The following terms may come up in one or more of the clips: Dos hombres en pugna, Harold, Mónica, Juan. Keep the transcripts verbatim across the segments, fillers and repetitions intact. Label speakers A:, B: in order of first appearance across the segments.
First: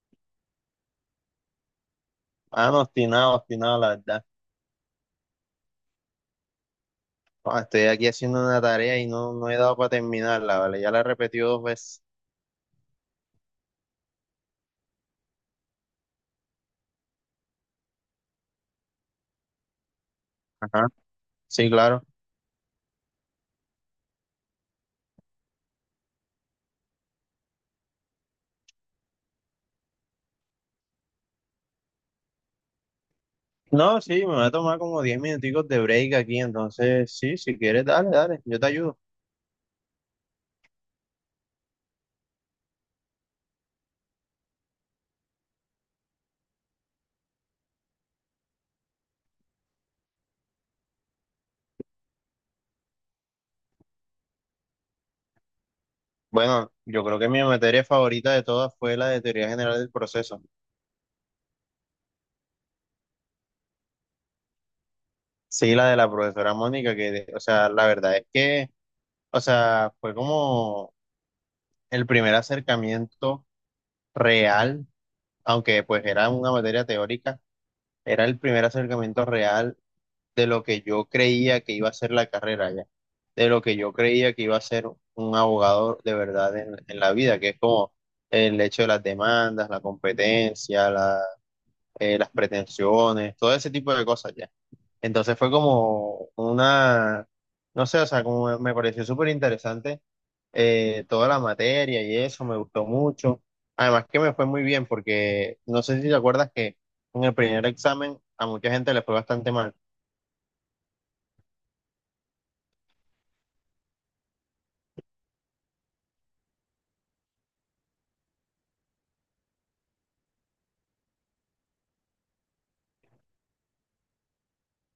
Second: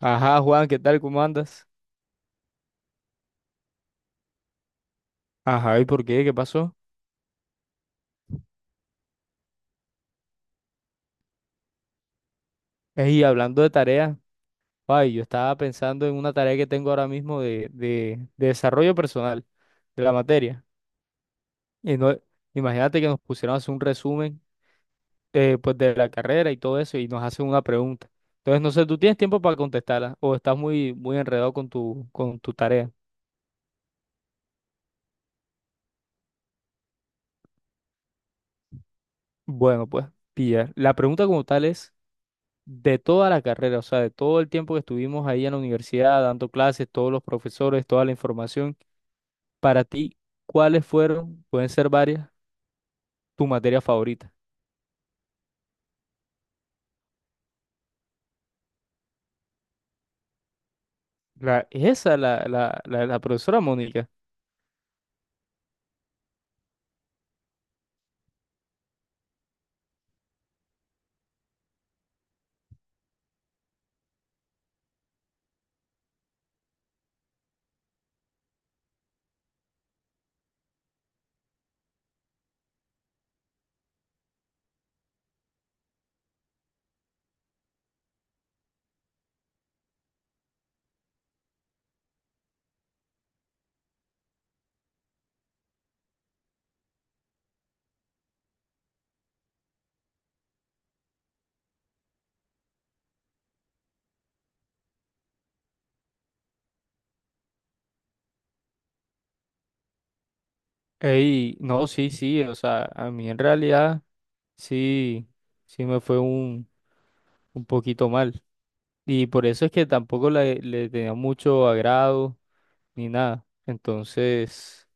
A: Ajá, Juan, ¿qué tal? ¿Cómo andas?
B: Ah, no, obstinado, obstinado, la verdad.
A: Ajá, ¿y por qué? ¿Qué pasó?
B: Ah, estoy aquí haciendo una tarea y no, no he dado para terminarla, ¿vale? Ya la he repetido dos veces.
A: Y hablando de tareas, ay, yo estaba pensando en una tarea que tengo ahora mismo de, de, de desarrollo personal de la materia.
B: Ajá, sí,
A: Y
B: claro.
A: no, imagínate que nos pusieron a hacer un resumen eh, pues de la carrera y todo eso y nos hacen una pregunta. Entonces, no sé, ¿tú tienes tiempo para contestarla o estás muy, muy enredado con tu, con tu tarea?
B: No, sí, me va a tomar como diez minuticos de break aquí, entonces, sí, si quieres, dale, dale, yo te ayudo.
A: Bueno, pues, pilla. La pregunta como tal es de toda la carrera, o sea, de todo el tiempo que estuvimos ahí en la universidad dando clases, todos los profesores, toda la información, para ti, ¿cuáles fueron, pueden ser varias, tu materia favorita?
B: Bueno, yo creo que mi materia favorita de todas fue la de teoría general del proceso.
A: La, esa, la, la, la, la profesora Mónica.
B: Sí, la de la profesora Mónica, que, o sea, la verdad es que, o sea, fue como el primer acercamiento real, aunque pues era una materia teórica, era el primer acercamiento real de lo que yo creía que iba a ser la carrera ya, de lo que yo creía que iba a ser un abogado de verdad en, en la vida, que es como el hecho de las demandas, la competencia, la- eh, las pretensiones, todo ese tipo de cosas ya. Entonces fue como una, no sé, o sea, como me pareció súper interesante eh, toda la materia y eso, me gustó mucho. Además que me fue muy bien porque no sé si te acuerdas que en el primer examen a mucha gente le fue bastante mal.
A: Ey, no, sí, sí, o sea, a mí en realidad sí, sí me fue un, un poquito mal. Y por eso es que tampoco le, le tenía mucho agrado ni nada. Entonces,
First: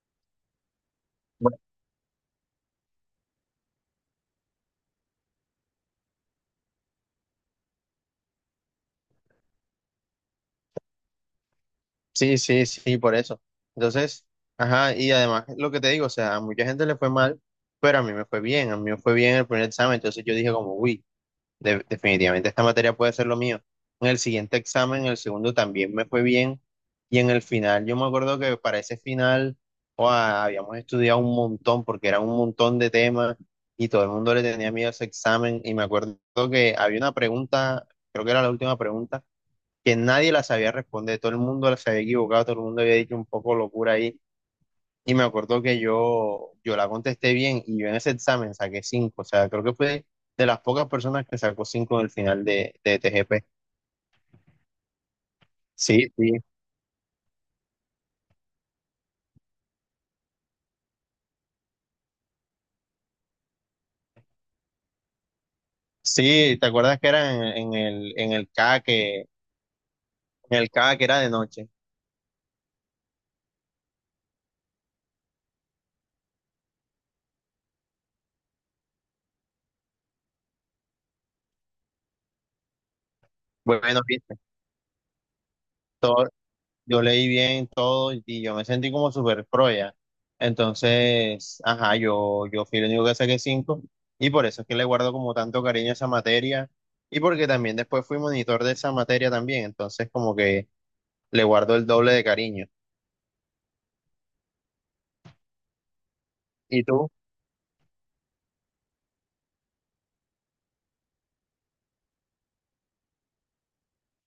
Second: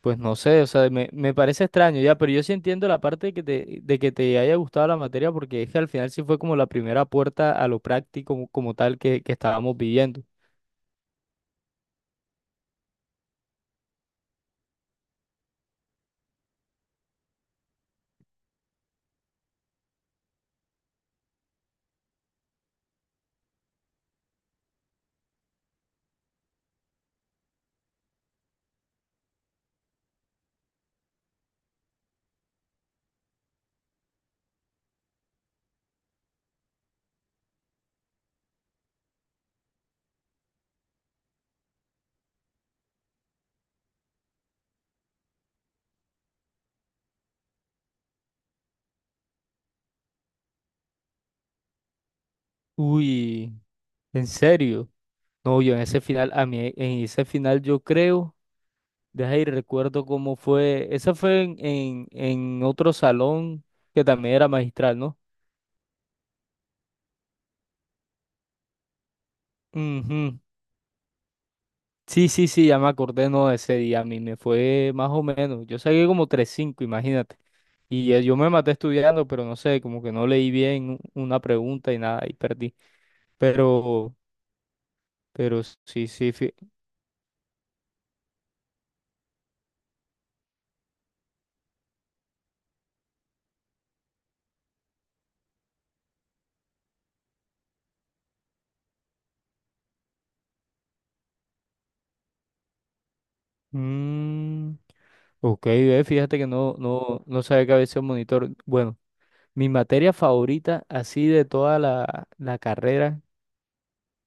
A: pues no sé, o sea, me, me parece extraño ya, pero yo sí entiendo la parte de que te, de que te haya gustado la materia porque es que al final sí fue como la primera puerta a lo práctico como, como tal que, que estábamos viviendo.
B: Sí, sí, sí, por eso. Entonces, ajá, y además lo que te digo, o sea, a mucha gente le fue mal, pero a mí me fue bien, a mí me fue bien el primer examen, entonces yo dije como, uy, de- definitivamente esta materia puede ser lo mío. En el siguiente examen, en el segundo también me fue bien, y en el final, yo me acuerdo que para ese final, ¡guau! Habíamos estudiado un montón, porque era un montón de temas, y todo el mundo le tenía miedo a ese examen, y me acuerdo que había una pregunta, creo que era la última pregunta que nadie la sabía responder, todo el mundo la se había equivocado, todo el mundo había dicho un poco locura ahí, y me acuerdo que yo, yo la contesté bien, y yo en ese examen saqué cinco, o sea, creo que fue de las pocas personas que sacó cinco en el final de, de T G P.
A: Uy, en serio. No, yo en ese
B: Sí,
A: final,
B: sí.
A: a mí en ese final yo creo, deja ahí recuerdo cómo fue, esa fue en, en, en otro salón que también era magistral, ¿no?
B: Sí, ¿te acuerdas que era en, en el, en el K que, en
A: Ujú.
B: el K que era de noche?
A: Sí, sí, sí, ya me acordé, no, de ese día a mí me fue más o menos. Yo saqué como tres cinco, imagínate. Y eh, yo me maté estudiando, pero no sé, como que no leí bien u- una pregunta y nada, y perdí.
B: Bueno,
A: Pero,
B: viste,
A: pero sí,
B: todo,
A: sí. fí-
B: yo leí bien todo y yo me sentí como súper pro ya. Entonces, ajá, yo, yo fui el único que saqué cinco y por eso es que le guardo como tanto cariño a esa materia y porque también después fui monitor de esa materia también, entonces como que le guardo el doble de cariño.
A: Mm, ok, ve, fíjate que no,
B: ¿Y tú?
A: no, no sabía que había sido monitor. Bueno, mi materia favorita así de toda la, la carrera,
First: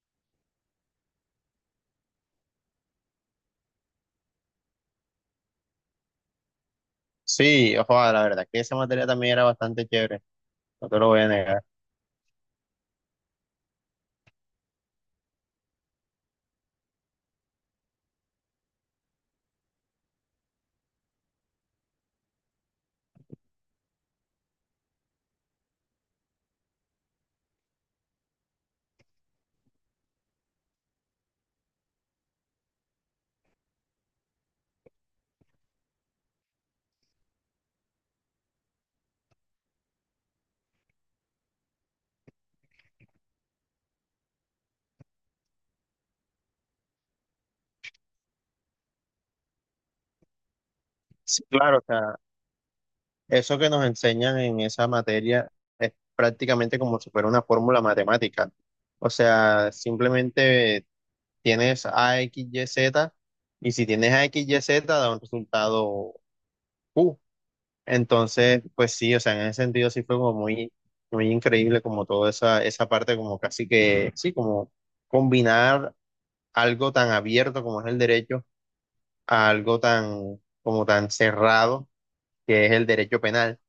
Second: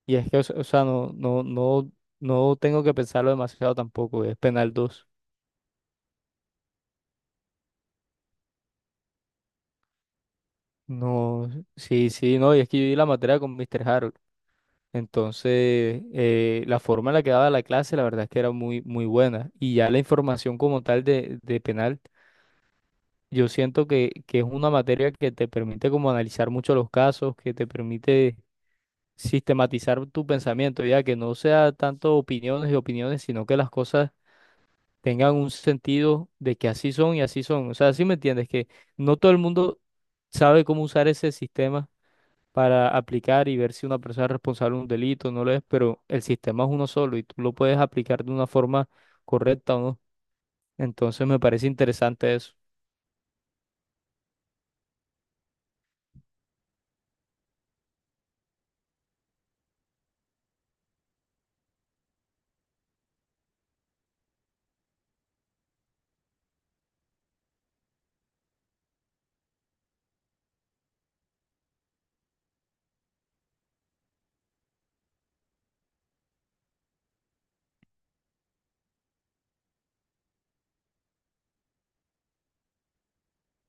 A: y es que, o, se- o sea, no, no, no, no tengo que pensarlo demasiado tampoco, es penal dos.
B: Sí, ojo, la verdad que esa materia también era bastante chévere, no te lo voy a
A: No,
B: negar.
A: sí, sí, no, y es que yo di la materia con mister Harold. Entonces, eh, la forma en la que daba la clase, la verdad es que era muy, muy buena. Y ya la información como tal de, de penal, yo siento que, que es una materia que te permite como analizar mucho los casos, que te permite sistematizar tu pensamiento, ya que no sea tanto opiniones y opiniones, sino que las cosas tengan un sentido de que así son y así son. O sea, sí me entiendes, que no todo el mundo sabe cómo usar ese sistema para aplicar y ver si una persona es responsable de un delito o no lo es, pero el sistema es uno solo y tú lo puedes aplicar de una forma correcta o no. Entonces me
B: Sí,
A: parece
B: claro, o sea,
A: interesante eso.
B: eso que nos enseñan en esa materia es prácticamente como si fuera una fórmula matemática. O sea, simplemente tienes A, X, Y, Z, y si tienes A, X, Y, Z, da un resultado Q. Entonces, pues sí, o sea, en ese sentido sí fue como muy, muy increíble como toda esa, esa parte, como casi que, sí, como combinar algo tan abierto como es el derecho a algo tan, como tan cerrado que es el derecho penal.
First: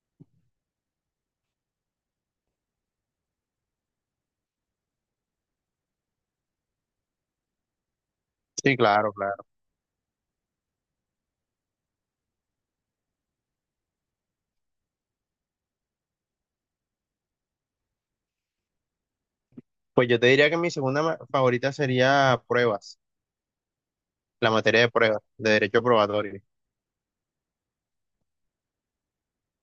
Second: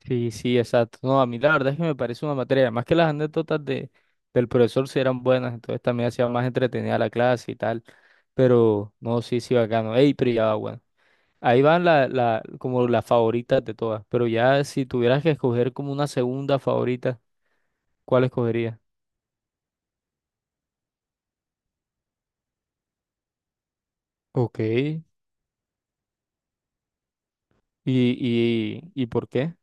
A: Sí, sí, exacto. No, a mí la verdad es que me parece una materia, más que las anécdotas de, del profesor sí eran buenas, entonces también hacía más entretenida la clase y tal,
B: Sí,
A: pero
B: claro,
A: no, sí,
B: claro.
A: sí, bacano. Ey, pero ya va, bueno. Ahí van la, la, como las favoritas de todas, pero ya si tuvieras que escoger como una segunda favorita, ¿cuál escogerías?
B: Pues yo te diría que mi segunda ma- favorita sería pruebas, la
A: Ok.
B: materia de pruebas, de derecho probatorio.
A: ¿Y, y, y por qué?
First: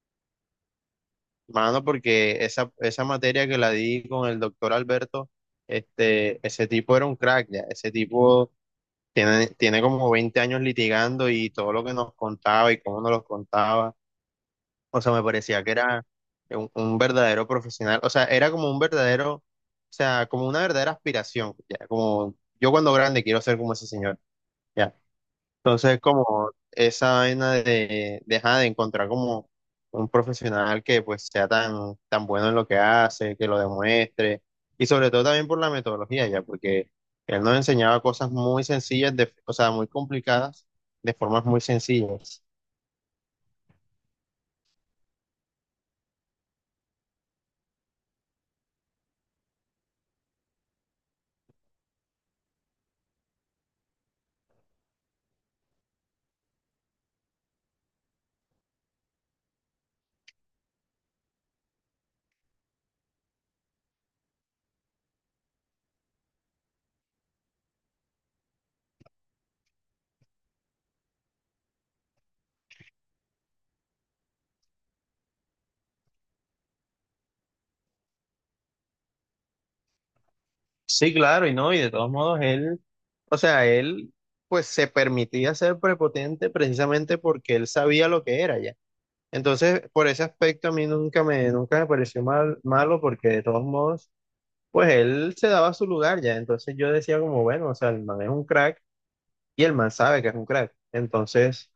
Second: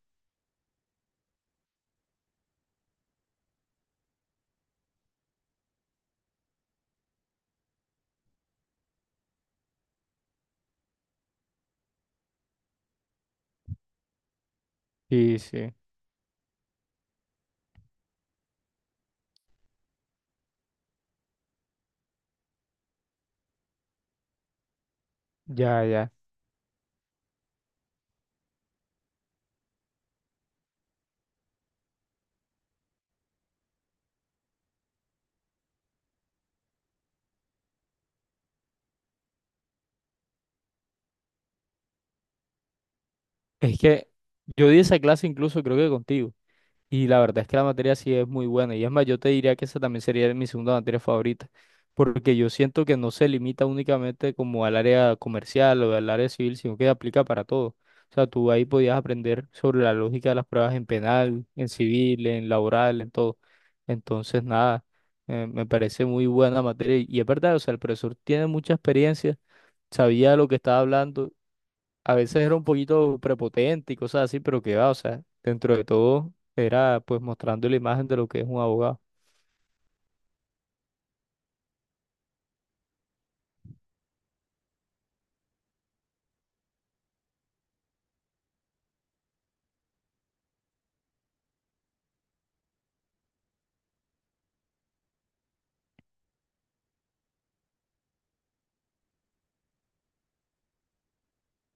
B: Mano, porque esa, esa materia que la di con el doctor Alberto, este, ese tipo era un crack, ya. Ese tipo tiene, tiene como veinte años litigando y todo lo que nos contaba y cómo nos lo contaba. O sea, me
A: Sí,
B: parecía que
A: sí,
B: era un, un verdadero profesional. O sea, era como un verdadero, o sea, como una verdadera aspiración, ya. Como yo cuando grande quiero ser como ese señor, ya.
A: ya,
B: Entonces,
A: ya.
B: como esa vaina de dejar de encontrar como un profesional que pues sea tan, tan bueno en lo que hace, que lo demuestre, y sobre todo también por la metodología ya, porque él nos enseñaba cosas muy sencillas, de, o sea, muy complicadas, de formas muy sencillas.
A: Es que yo di esa clase incluso creo que contigo. Y la verdad es que la materia sí es muy buena. Y es más, yo te diría que esa también sería mi segunda materia favorita. Porque yo siento que no se limita únicamente como al área comercial o al área civil, sino que aplica para todo. O sea, tú ahí podías aprender sobre la lógica de las pruebas en penal, en civil, en laboral, en todo. Entonces, nada, eh, me parece muy buena materia. Y es verdad, o sea, el profesor tiene mucha experiencia, sabía lo que estaba hablando. A veces era un poquito prepotente y cosas así, pero que va, o sea, dentro de todo era pues mostrando la imagen de lo que es un abogado.
B: Sí, claro, y no, y de todos modos él, o sea, él pues se permitía ser prepotente precisamente porque él sabía lo que era ya. Entonces, por ese aspecto a mí nunca me, nunca me pareció mal, malo porque de todos modos, pues él se daba su lugar ya. Entonces yo decía como, bueno, o sea, el man es un crack y el man sabe que es un crack. Entonces,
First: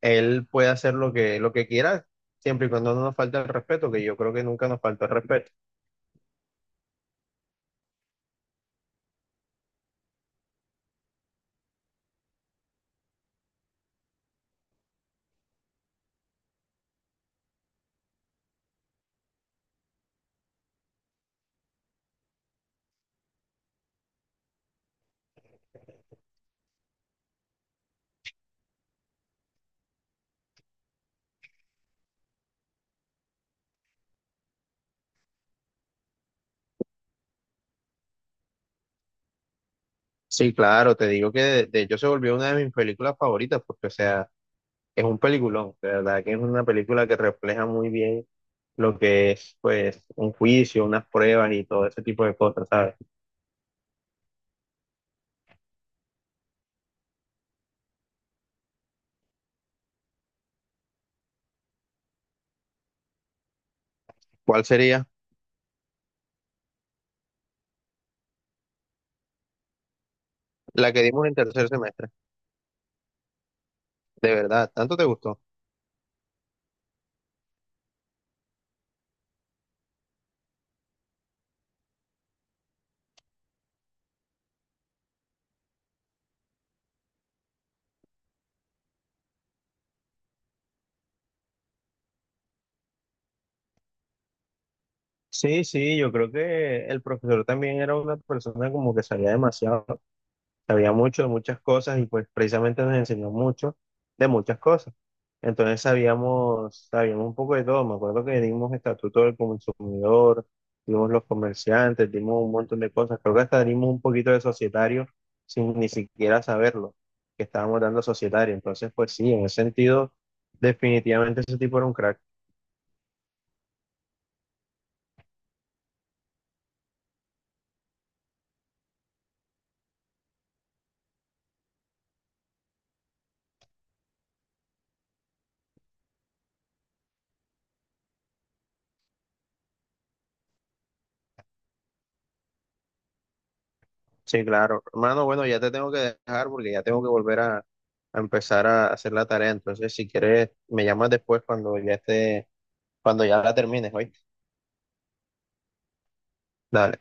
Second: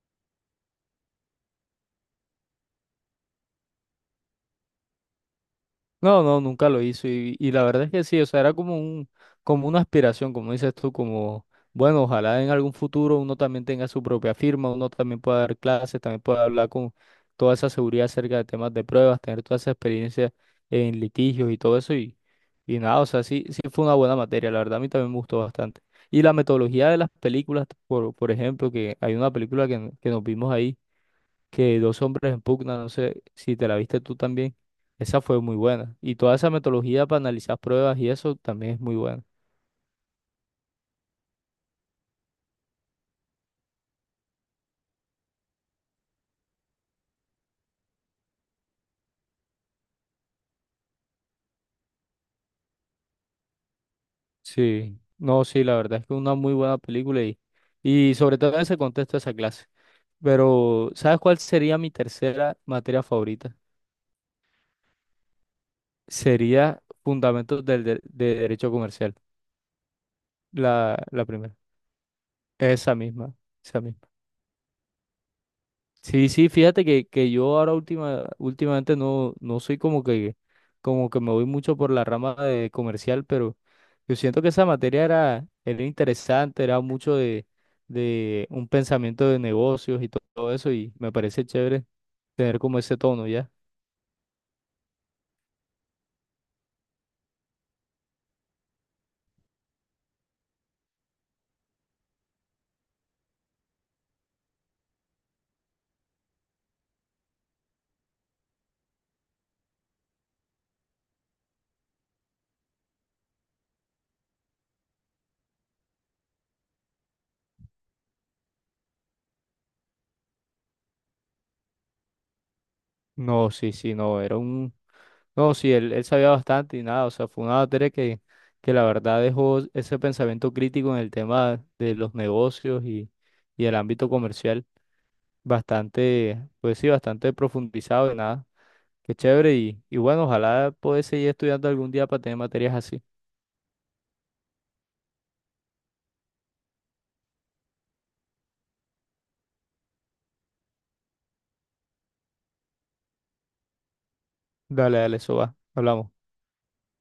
B: él puede hacer lo que, lo que quiera, siempre y cuando no nos falte el respeto, que yo creo que nunca nos faltó el respeto.
A: No, no, nunca lo hizo y, y la verdad es que sí, o sea, era como un, como una aspiración, como dices tú, como, bueno, ojalá en algún futuro uno también tenga su propia firma, uno también pueda dar clases, también pueda hablar con toda esa seguridad acerca de temas de pruebas, tener toda esa experiencia en litigios y todo eso y, y nada, o sea, sí, sí fue una buena materia, la verdad a mí también me gustó bastante. Y la metodología de las películas, por, por ejemplo, que hay una película que, que nos vimos ahí que dos hombres en pugna, no sé si te la viste tú también, esa fue muy buena. Y toda esa metodología para analizar pruebas y eso también es muy buena.
B: Sí, claro, te digo que de, de hecho se volvió una de mis películas favoritas porque, o sea, es un peliculón, de verdad que es una película que refleja muy bien lo que es, pues, un juicio, unas pruebas y todo ese tipo de cosas, ¿sabes?
A: Sí, no, sí, la verdad es que es una muy buena película y, y sobre todo en ese contexto de esa clase. Pero, ¿sabes cuál sería mi tercera materia favorita?
B: ¿Cuál sería?
A: Sería Fundamentos del, de, de Derecho Comercial,
B: La
A: la,
B: que
A: la
B: dimos en
A: primera,
B: tercer semestre.
A: esa misma, esa misma.
B: De verdad, ¿tanto te gustó?
A: Sí, sí, fíjate que, que yo ahora última, últimamente no, no soy como que, como que me voy mucho por la rama de comercial, pero yo siento que esa materia era, era interesante, era mucho de, de un pensamiento de negocios y to- todo eso, y me parece chévere tener como ese tono, ¿ya?
B: Sí, sí, yo creo que el profesor también era una persona como que sabía demasiado. Sabía mucho de muchas cosas y pues precisamente nos enseñó mucho de muchas cosas. Entonces sabíamos, sabíamos un poco de todo. Me acuerdo que dimos estatuto del consumidor, dimos los comerciantes, dimos un montón de cosas. Creo que hasta dimos un poquito de societario sin ni siquiera saberlo, que estábamos dando societario. Entonces, pues sí, en ese sentido, definitivamente ese tipo era un crack.
A: No, sí, sí, no, era un. No, sí, él, él sabía bastante y nada, o sea, fue una materia que, que la verdad dejó ese pensamiento crítico en el tema de los negocios y, y el ámbito comercial. Bastante, pues sí, bastante profundizado y nada. Qué chévere y, y bueno, ojalá pueda seguir estudiando algún día para tener materias así.
B: Sí, claro. Hermano, bueno, ya te tengo que dejar porque ya tengo que volver a, a empezar a hacer la tarea. Entonces, si quieres, me llamas después cuando ya estés. Cuando ya la termines, ¿oíste?
A: Dale, dale, eso va. Hablamos.
B: Dale.